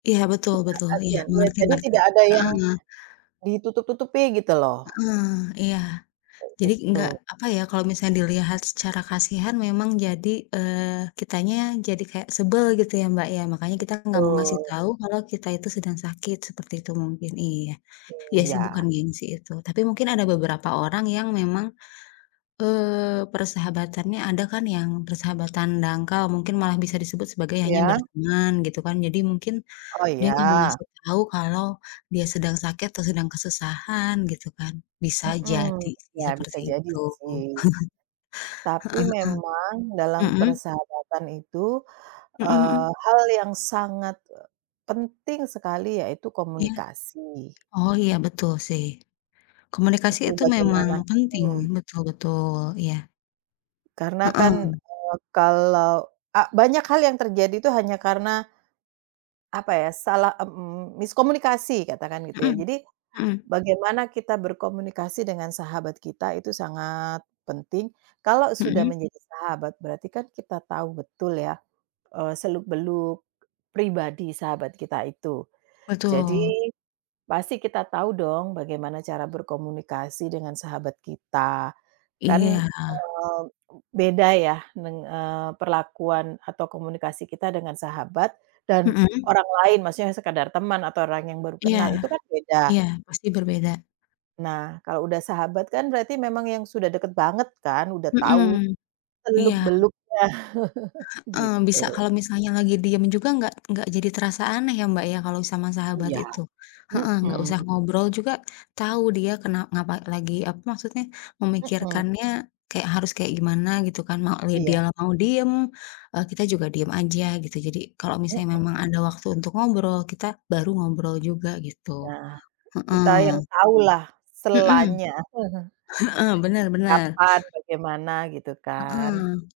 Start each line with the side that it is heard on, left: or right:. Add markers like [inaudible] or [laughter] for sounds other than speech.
left: Iya, betul
right: Tidak
left: betul. Iya,
right: kasihan. Ya,
left: mengerti
right: jadi,
left: mengerti,
right: tidak ada yang
left: heeh.
right: ditutup-tutupi, gitu loh.
left: Heeh, iya.
right: Kayak
left: Jadi,
right: gitu.
left: enggak, apa ya, kalau misalnya dilihat secara kasihan memang jadi, eee, kitanya jadi kayak sebel, gitu ya, Mbak, ya, makanya kita enggak mau ngasih
right: Betul.
left: tahu kalau kita itu sedang sakit, seperti itu mungkin, iya. Iya, sih, bukan
right: Iya.
left: gengsi itu. Tapi mungkin ada beberapa orang yang memang, eee, persahabatannya ada kan yang persahabatan dangkal, mungkin malah bisa disebut sebagai hanya
right: Iya?
left: berteman, gitu kan. Jadi, mungkin
right: Oh,
left: dia nggak mau
right: iya.
left: ngasih tahu kalau dia sedang sakit atau sedang kesusahan, gitu, kan. Bisa
right: Mhm.
left: jadi
right: Ya, bisa
left: seperti
right: jadi,
left: itu.
right: sih.
left: [chuckles]
right: Tapi,
left: Heeh
right: memang dalam
left: heeh. Mhm?
right: persahabatan itu,
left: Mhm
right: eee,
left: mhm.
right: hal yang sangat, eee, penting sekali yaitu
left: Iya?
right: komunikasi.
left: Oh, iya, betul, sih. Komunikasi
right: Itu
left: itu memang
right: bagaimana
left: penting,
right: betul.
left: betul betul, iya.
right: Karena kan,
left: Heeh.
right: eee, kalau a banyak hal yang terjadi tuh hanya karena, apa ya, salah mmm, miskomunikasi, katakan gitu, ya.
left: Mhm,
right: Jadi,
left: mhm.
right: bagaimana kita berkomunikasi dengan sahabat kita itu sangat penting. Kalau sudah
left: Mhm?
right: menjadi sahabat, berarti kan kita tahu betul ya, eee, seluk-beluk pribadi sahabat kita itu. Jadi,
left: Betul.
right: pasti kita tahu dong bagaimana cara berkomunikasi dengan sahabat kita.
left: Iya.
right: Kan, eee, beda ya, neng eee, perlakuan atau komunikasi kita dengan sahabat, dan
left: Mhm.
right: orang lain, maksudnya yang sekedar teman, atau orang yang baru
left: Iya,
right: kenal, itu kan beda.
left: iya, pasti berbeda.
right: Nah, kalau udah sahabat kan berarti memang yang sudah dekat banget kan, udah tahu
left: Mhm, iya.
right: seluk-beluknya, [chuckles]
left: Heeh, bisa
right: gitu.
left: kalau misalnya lagi diem juga enggak enggak jadi terasa aneh, ya, Mbak, ya, kalau sama sahabat
right: Iya,
left: itu. Heeh, enggak
right: mhm.
left: usah ngobrol juga tahu, dia kena ngapa lagi apa, maksudnya,
right: Mhm.
left: memikirkannya kayak harus kayak gimana gitu kan, mau li dia
right: Iya.
left: mau diem, eee, kita juga diem aja, gitu. Jadi, kalau misalnya
right: Mhm.
left: memang ada waktu untuk ngobrol, kita baru ngobrol juga, gitu.
right: Ya, kita yang
left: Heeh.
right: tau lah
left: Mhm.
right: selanya. [chuckles]
left: Heeh, bener bener.
right: Kapan, bagaimana, gitu, kan.
left: Heeh.